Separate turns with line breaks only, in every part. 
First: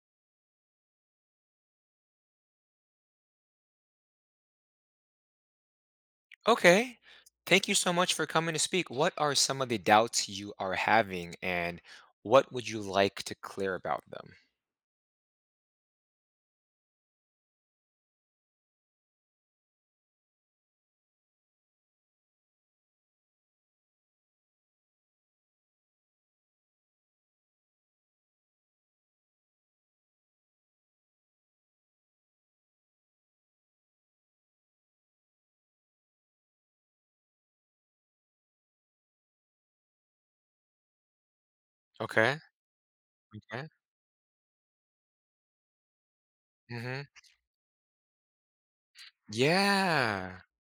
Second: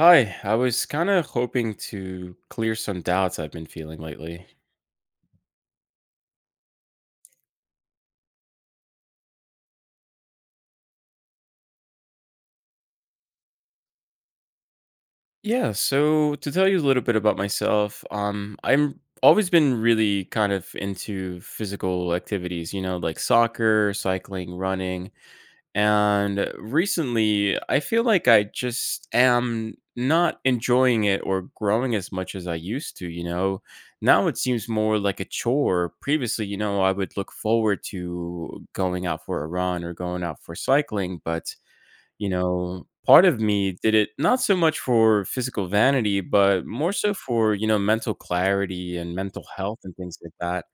Hi, I was kind of hoping to clear some doubts I've been feeling lately.
Okay. Thank you so much for coming to speak. What are some of the doubts you are having and what would you like to clear about them?
Yeah, so to tell you a little bit about myself, I'm always been really kind of into physical activities, you know, like soccer, cycling, running. And recently, I feel like I just am not enjoying it or growing as much as I used to, you know. Now it seems more like a chore. Previously, you know, I would look forward to going out for a run or going out for cycling, but, you
Okay.
know, part of
Okay.
me did it not so much for physical vanity, but more
hmm
so for, you know, mental clarity and mental health and things like
Yeah.
that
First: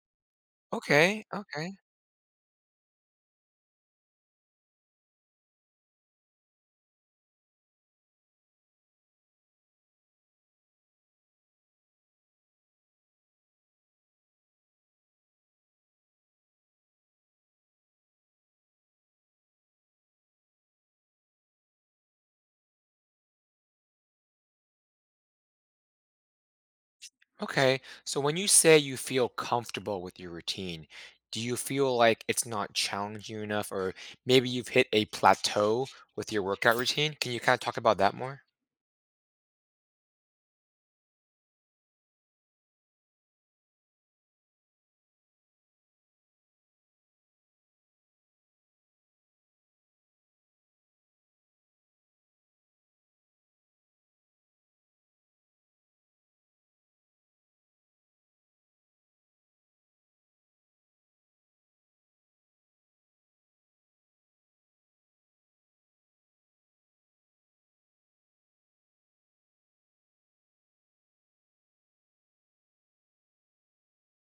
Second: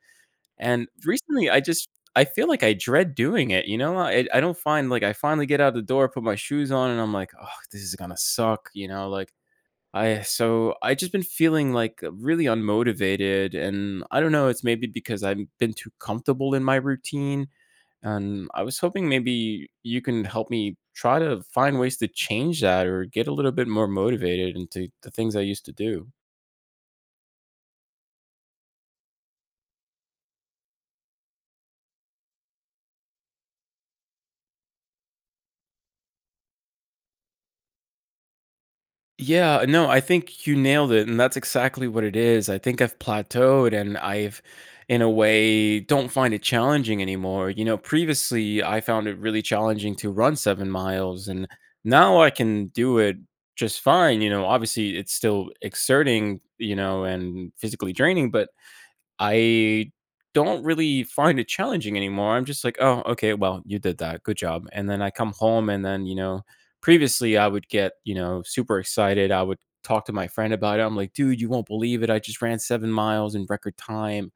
and
Okay.
recently, I
Okay.
just I feel like I dread doing it, you know? I don't find like I finally get out the door, put my shoes on, and I'm like, "Oh, this is gonna suck," you know? Like I so I just been feeling like really unmotivated, and I don't know. It's maybe because I've been too comfortable in my routine, and I was hoping maybe you can help me try to find ways to change that or get a little bit more motivated into the things I used to do.
Okay. So when you say you feel comfortable with your routine, do you feel like it's not challenging enough or maybe you've hit a plateau with your workout routine? Can you kind of talk about that more?
Yeah, no, I think you nailed it, and that's exactly what it is. I think I've plateaued and I've, in a way, don't find it challenging anymore. You know, previously I found it really challenging to run 7 miles, and now I can do it just fine. You know, obviously it's still exerting, you know, and physically draining, but I don't really find it challenging anymore. I'm just like, "Oh, okay, well, you did that. Good job." And then I come home and then, you know, previously I would get, you know, super excited. I would talk to my friend about it. I'm like, "Dude, you won't believe it. I just ran 7 miles in record time."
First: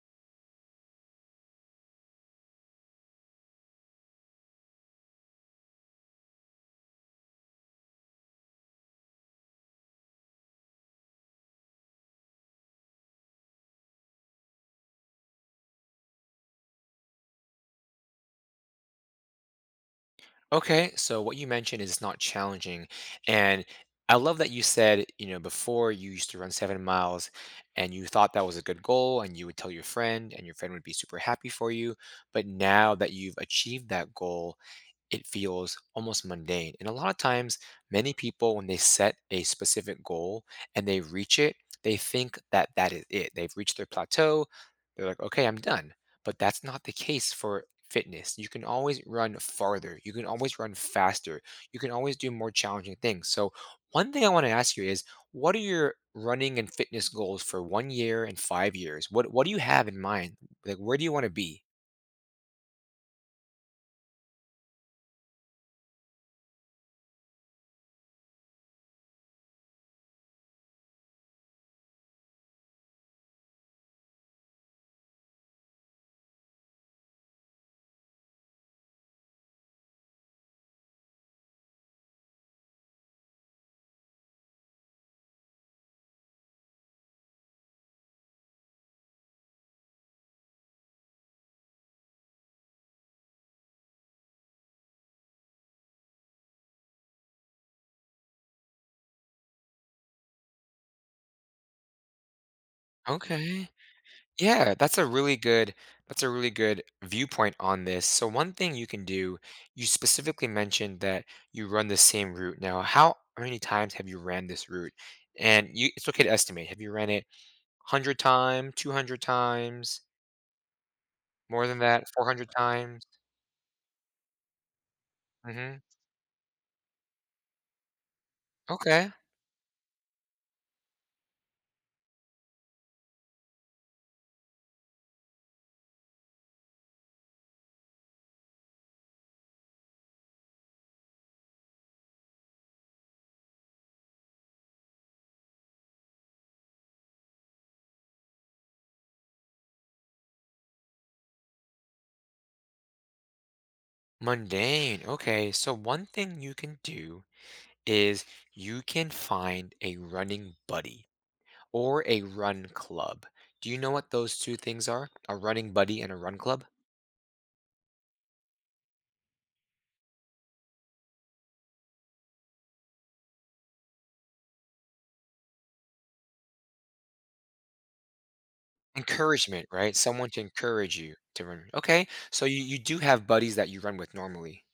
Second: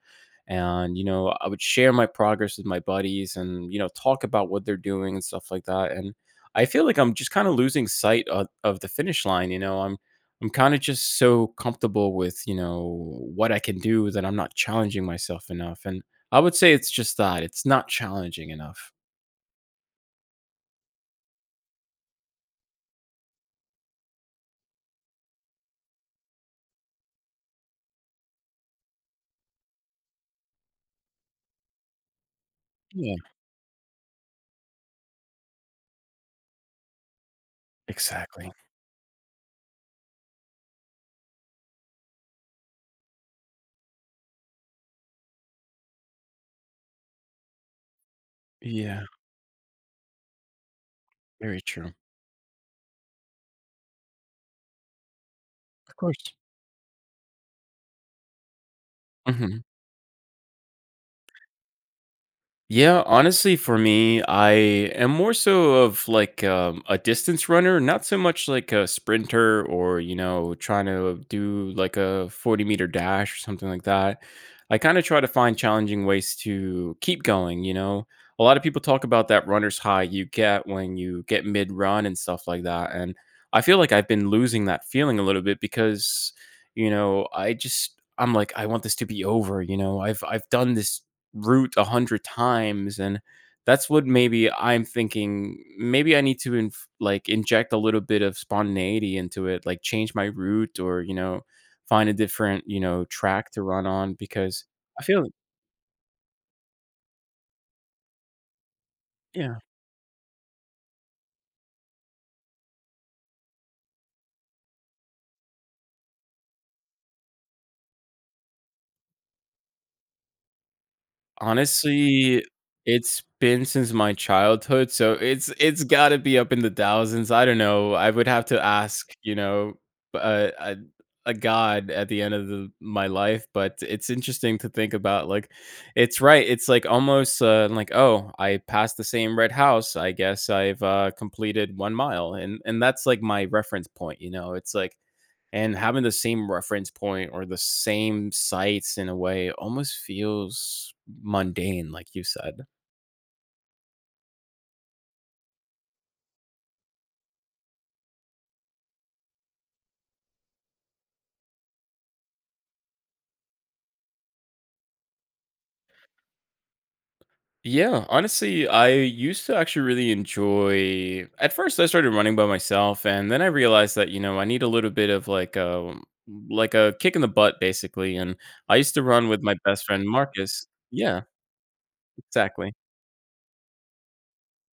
And, you know, I would share my progress with my buddies and, you know, talk about what they're doing and stuff like that. And I feel like I'm just kind of losing sight of the finish line. You know, I'm kind of just so comfortable with, you know, what I can do that I'm not challenging myself enough. And I would say it's just that it's not challenging enough.
Okay, so what you mentioned is it's not challenging. And I love that you said, you know, before you used to run 7 miles and you thought that was a good goal and you would tell your friend and your friend would be super happy for you. But now that
Yeah,
you've achieved that goal, it feels almost mundane. And a lot of times, many
exactly.
people, when they set a specific goal and they reach it, they think that that is it. They've reached their plateau. They're like, okay, I'm done. But that's not the case for fitness. You can always
Yeah,
run farther. You can always run faster.
very
You can
true.
always do more challenging things. So, one thing I want to ask you is what are your
Of course.
running and fitness goals for one year and 5 years? What do you
Mhm.
have in mind? Like, where do you want to be?
Yeah, honestly, for me, I am more so of like a distance runner, not so much like a sprinter or, you know, trying to do like a 40-meter dash or something like that. I kind of try to find challenging ways to keep going, you know. A lot of people talk about that runner's high you get when you get mid run and stuff like that. And I feel like I've been losing that feeling a little bit because, you know, I just, I'm like, I want this to be over, you know. I've done this route 100 times and that's what maybe I'm thinking maybe I need to inject a little bit of spontaneity into it, like change my route or, you know, find a different, you know, track to
Okay.
run on because
Yeah, that's
I
a
feel
really good, that's a really good viewpoint on this. So one thing you can do,
yeah.
you specifically mentioned that you run the same route. Now, how many times have you ran this route? And you, it's okay to estimate. Have you ran it 100 times, 200 times, more than that,
Honestly,
400 times?
it's been since my childhood, so it's
Mhm.
it's gotta be up in the thousands. I don't know. I would have to ask,
Okay.
you know, b a god at the end of the my life, but it's interesting to think about, like it's right, it's, like, almost, like, "Oh, I passed the same red house. I guess I've, completed 1 mile," and that's, like, my reference point, you know? It's like and having the same reference point or the same sites in a way almost feels mundane, like you said.
Mundane. Okay. So one thing you can do is you can find a running buddy, or a run club. Do you know what those two things are? A running buddy and a run club?
Yeah, honestly, I used to actually really enjoy. At first, I started running by myself, and then I realized that you know I need a little bit of like a kick in the butt, basically. And I used to run with my
Encouragement,
best
right?
friend
Someone to
Marcus.
encourage you
Yeah,
to run. Okay, so you,
exactly.
you do have buddies that you run with normally.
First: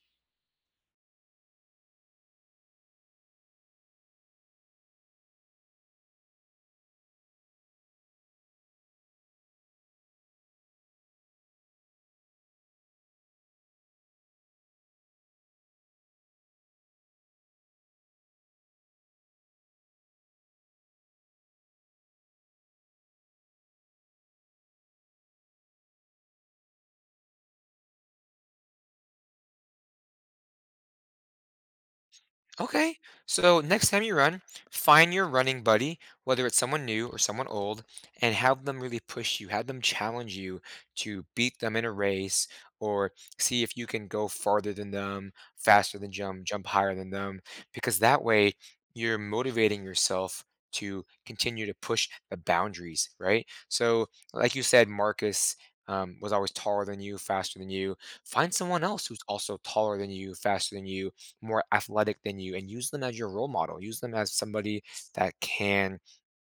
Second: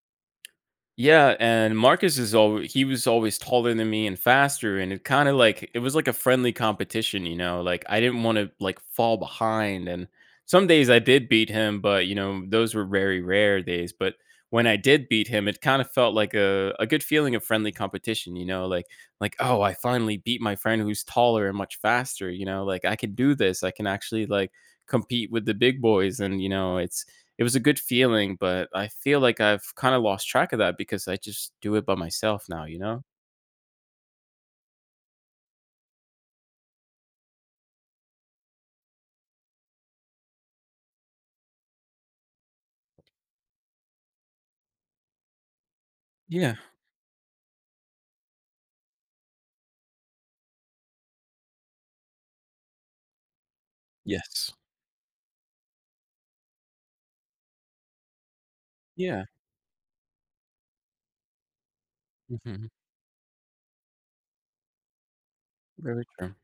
Yeah, and Marcus is al he was always taller than me and faster, and it kinda like it was like a friendly competition, you know? Like, I didn't wanna, like, fall behind, and some days I did beat him, but, you know, those were very rare days, but when I did beat him, it kinda felt like a good feeling of friendly competition, you know? Like, "Oh, I finally beat my friend who's taller and much faster," you know? Like, "I can do this, I can actually, like, compete with the big boys," and, you know, it's it was a good feeling, but I feel like I've kinda lost track of that because I just do it by myself now, you
Okay.
know?
So next time you run, find your running buddy, whether it's someone new or someone old, and have them really push you, have them challenge you to beat them in a race or see if you can go farther than them, faster than jump,
Yeah.
jump higher than them, because that way you're motivating yourself to continue to push the boundaries, right? So
Yes.
like you said, Marcus was always taller than you, faster than you. Find someone else who's
Yeah.
also taller than you, faster than you, more athletic than you,
Mhm.
and use them as your role model. Use them as somebody that can
Very true.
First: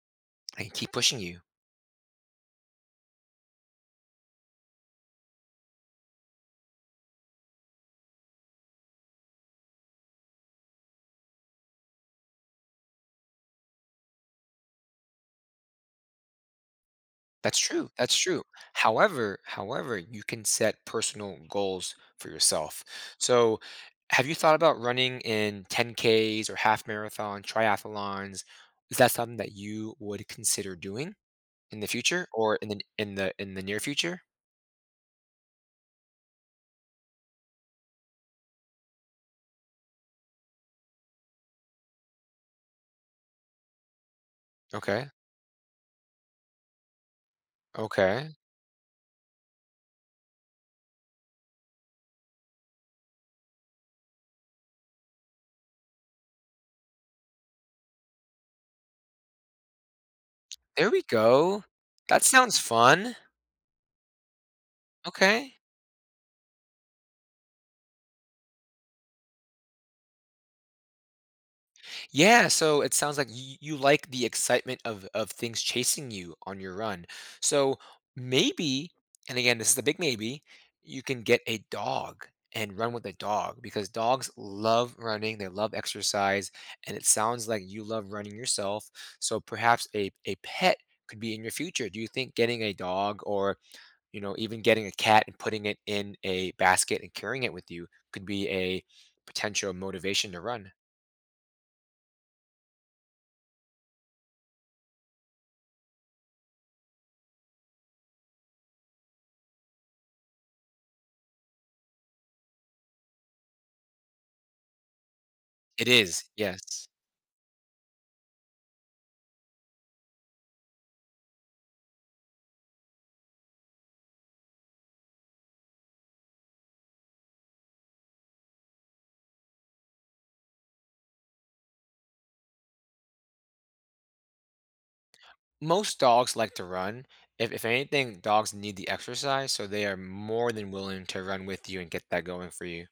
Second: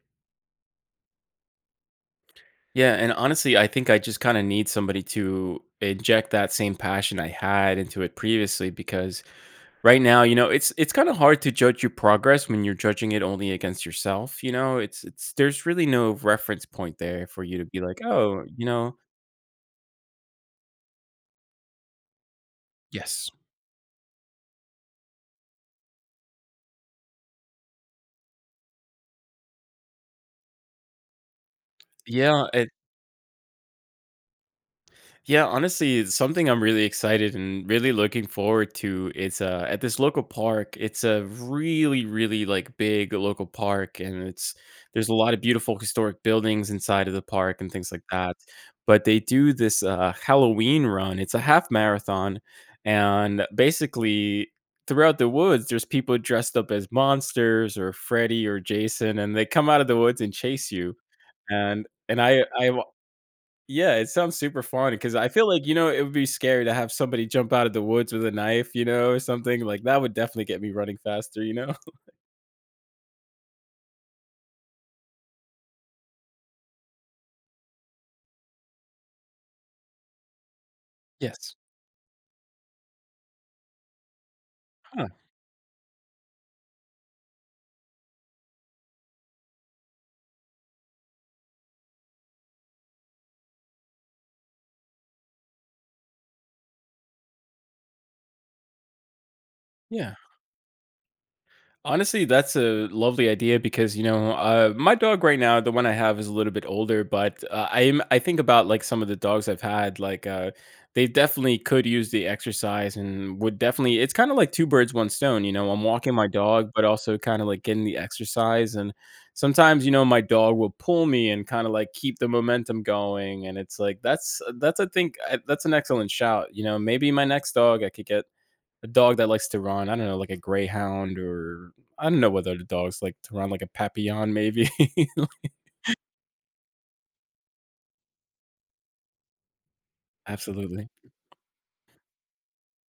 and keep pushing you.
Yeah, and honestly, I think I just kinda need somebody to inject that same passion I had into it previously because right now, you know, it's kinda hard to judge your progress when you're judging it only against yourself, you know? It's There's really no reference point there for you
That's
to be
true.
like,
That's true.
"Oh," you know.
However, however, you can set personal goals for yourself.
Yes.
So, have you thought about running in 10Ks or half marathon, triathlons? Is that something that you would consider doing in the future
Yeah,
or in the in the near future?
yeah, honestly, it's something I'm really excited and really looking forward to. It's at this local park. It's a really, really like big local park, and it's
Okay.
there's a lot of beautiful historic buildings inside of the park and things like
Okay.
that. But they do this Halloween run. It's a half marathon, and basically throughout the woods, there's people dressed up as monsters or Freddy or Jason, and they come out of the woods and chase
There
you.
we go.
And
That sounds
I
fun.
yeah, it sounds super fun because I feel
Okay.
like, you know, it would be scary to have somebody jump out of the woods with a knife, you know, or something. Like that would definitely get me running faster, you know?
Yeah, so it sounds like you like the excitement of things chasing you on your run. So maybe, and again, this is a big maybe, you can get
Yes.
a dog and run with a dog because dogs love
Huh.
running, they love exercise, and it sounds like you love running yourself. So perhaps a pet could be in your future. Do you think getting a dog or, you know, even getting a cat and putting it in a basket and carrying it with you could be a potential
Yeah.
motivation to run?
Honestly, that's a lovely idea because you know my dog right now, the one I have is a little bit older, but I am I think about like some of the dogs I've had, like they definitely could use the exercise and would definitely. It's kind of like two birds, one stone. You know, I'm
It
walking
is.
my dog, but
Yes.
also kind of like getting the exercise. And sometimes, you know, my dog will pull me and kind of like keep the momentum going. And it's like that's I think I, that's an excellent shout. You know, maybe my next dog I could get a dog that likes to run. I don't know, like a greyhound or I don't know what other dogs like to run, like a papillon maybe.
Most dogs like to run. If anything, dogs need the exercise, so they are more than
Absolutely.
willing to run with you and get that going for you.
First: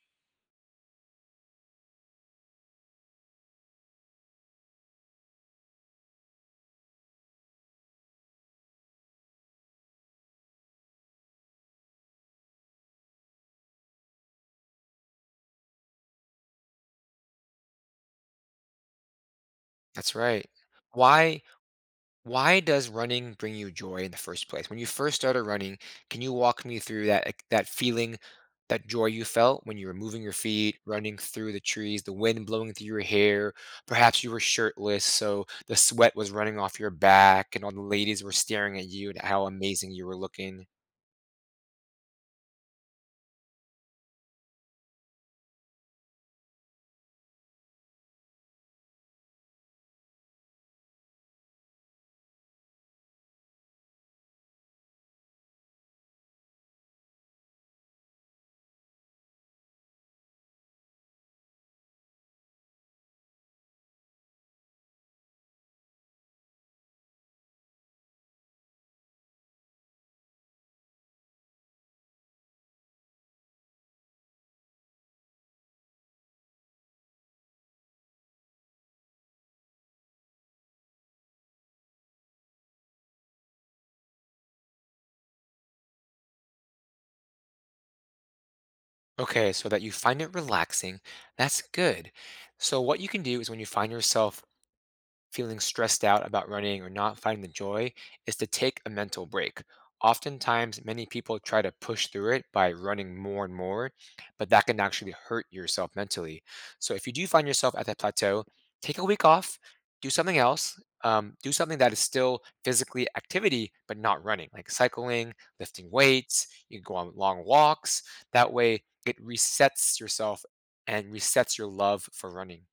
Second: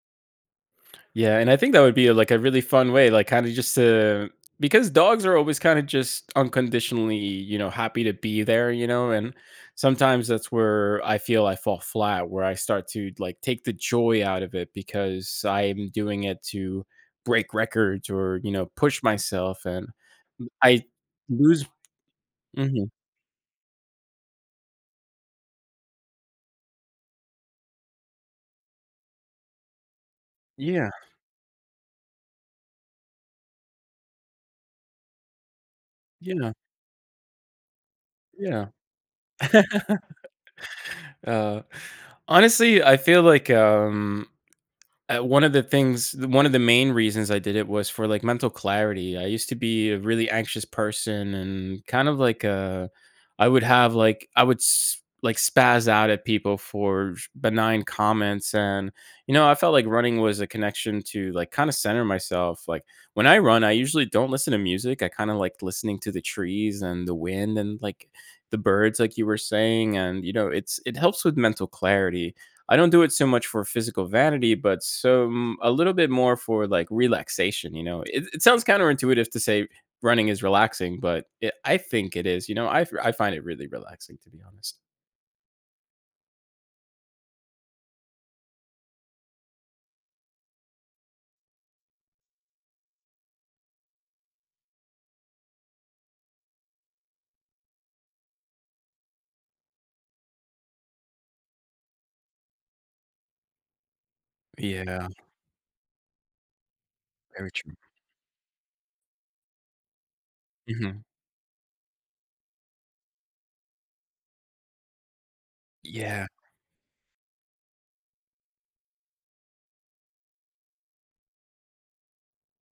Yeah, and I think that would be like a really fun way, like kind of just to because dogs are always kind of just unconditionally, you know, happy to be there, you know, and sometimes that's where I feel I fall flat, where I start to like take the joy out of it because I'm doing it to break records or, you know, push myself and
That's right.
I
Why
lose.
why does
Mhm.
running bring you joy in the first place? When you first started running, can you walk me through that, like, that feeling, that joy you felt when you were moving your feet,
Yeah.
running through the trees, the wind blowing through your hair? Perhaps you were shirtless, so the sweat was
Yeah.
running off your back, and all the ladies were
Yeah.
staring at you and how amazing you were looking.
Uh, honestly, I feel like, one of the things one of the main reasons I did it was for, like, mental clarity. I used to be a really anxious person and kind of like I would have, like I would s like, spaz out at people for sh benign comments, and, you know, I felt like running was a connection to, like, kinda center myself. Like, when I run, I usually don't listen to music. I kinda like listening to the trees and the wind and, like, the birds, like you were saying, and, you know, it's it helps with mental clarity. I don't do it so much for physical vanity, but some a little bit more for like relaxation. You know, it sounds counterintuitive to say running is relaxing, but it, I think it is. You know, I find it really relaxing to be honest.
Okay, so that you find it relaxing, that's good. So, what you can do is when you find yourself feeling stressed out about running or not finding the joy is to take a mental break. Oftentimes, many people try to push through it by running more and more, but that can
Yeah,
actually hurt yourself mentally. So, if you do find
very true.
yourself at that plateau, take a week off, do something else,
Hmm.
do something that is still physically activity, but not running, like cycling, lifting
Yeah.
weights. You can go on long walks. That way, it resets yourself and resets your love for running.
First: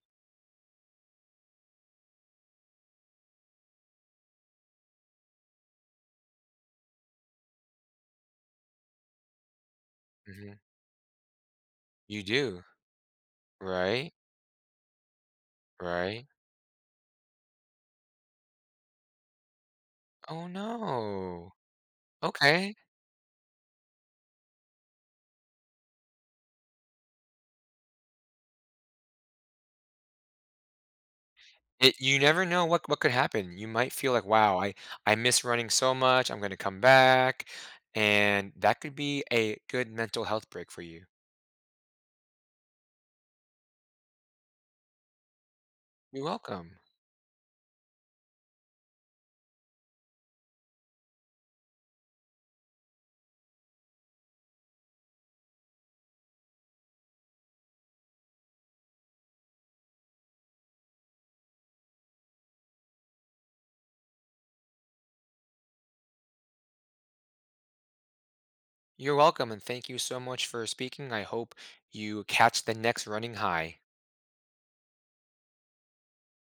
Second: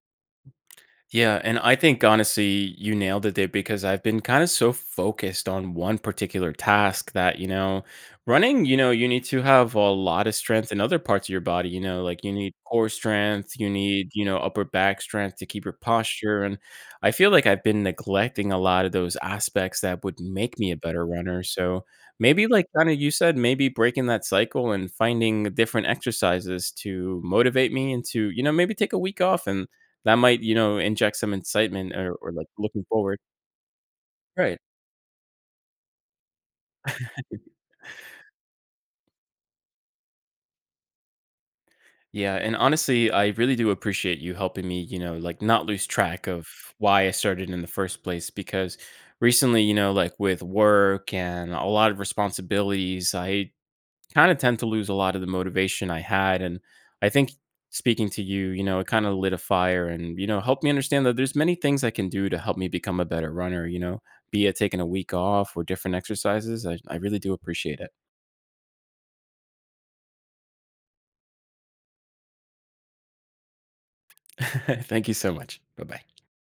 Yeah, and I think honestly, you nailed it there because I've been kind of so focused on one particular task that, you know, running, you know, you need to have a lot of
hmm
strength in other parts of your body, you know, like
You
you need
do,
core strength, you need,
right?
you know, upper back strength to keep your
Right?
posture. And I feel like I've been neglecting a lot of those aspects that would
Oh,
make me a better runner.
no.
So maybe, like
Okay.
kind of you said, maybe breaking that cycle and finding different exercises to motivate me and to, you know, maybe take a week off and that might, you know, inject some incitement
It,
or
you
or,
never
like,
know
looking
what could
forward.
happen. You might feel like,
Right.
"Wow, I miss running so much. I'm gonna come back." And that could be a good mental health break for you.
Yeah, and honestly, I really do appreciate you helping me, you know, like, not lose
You're
track of
welcome.
why I started in the first place because recently, you know, like, with work and a lot of responsibilities, I kind of tend to lose a lot of the motivation I had. And I think speaking to you, you know, it kind of lit a fire and, you know, helped me understand that there's many things I can do to help me become a better runner, you know, be it taking a week off or different exercises. I really do appreciate
You're welcome, and thank you so much for speaking. I hope you catch the next running high.
it. Thank you so much. Bye bye.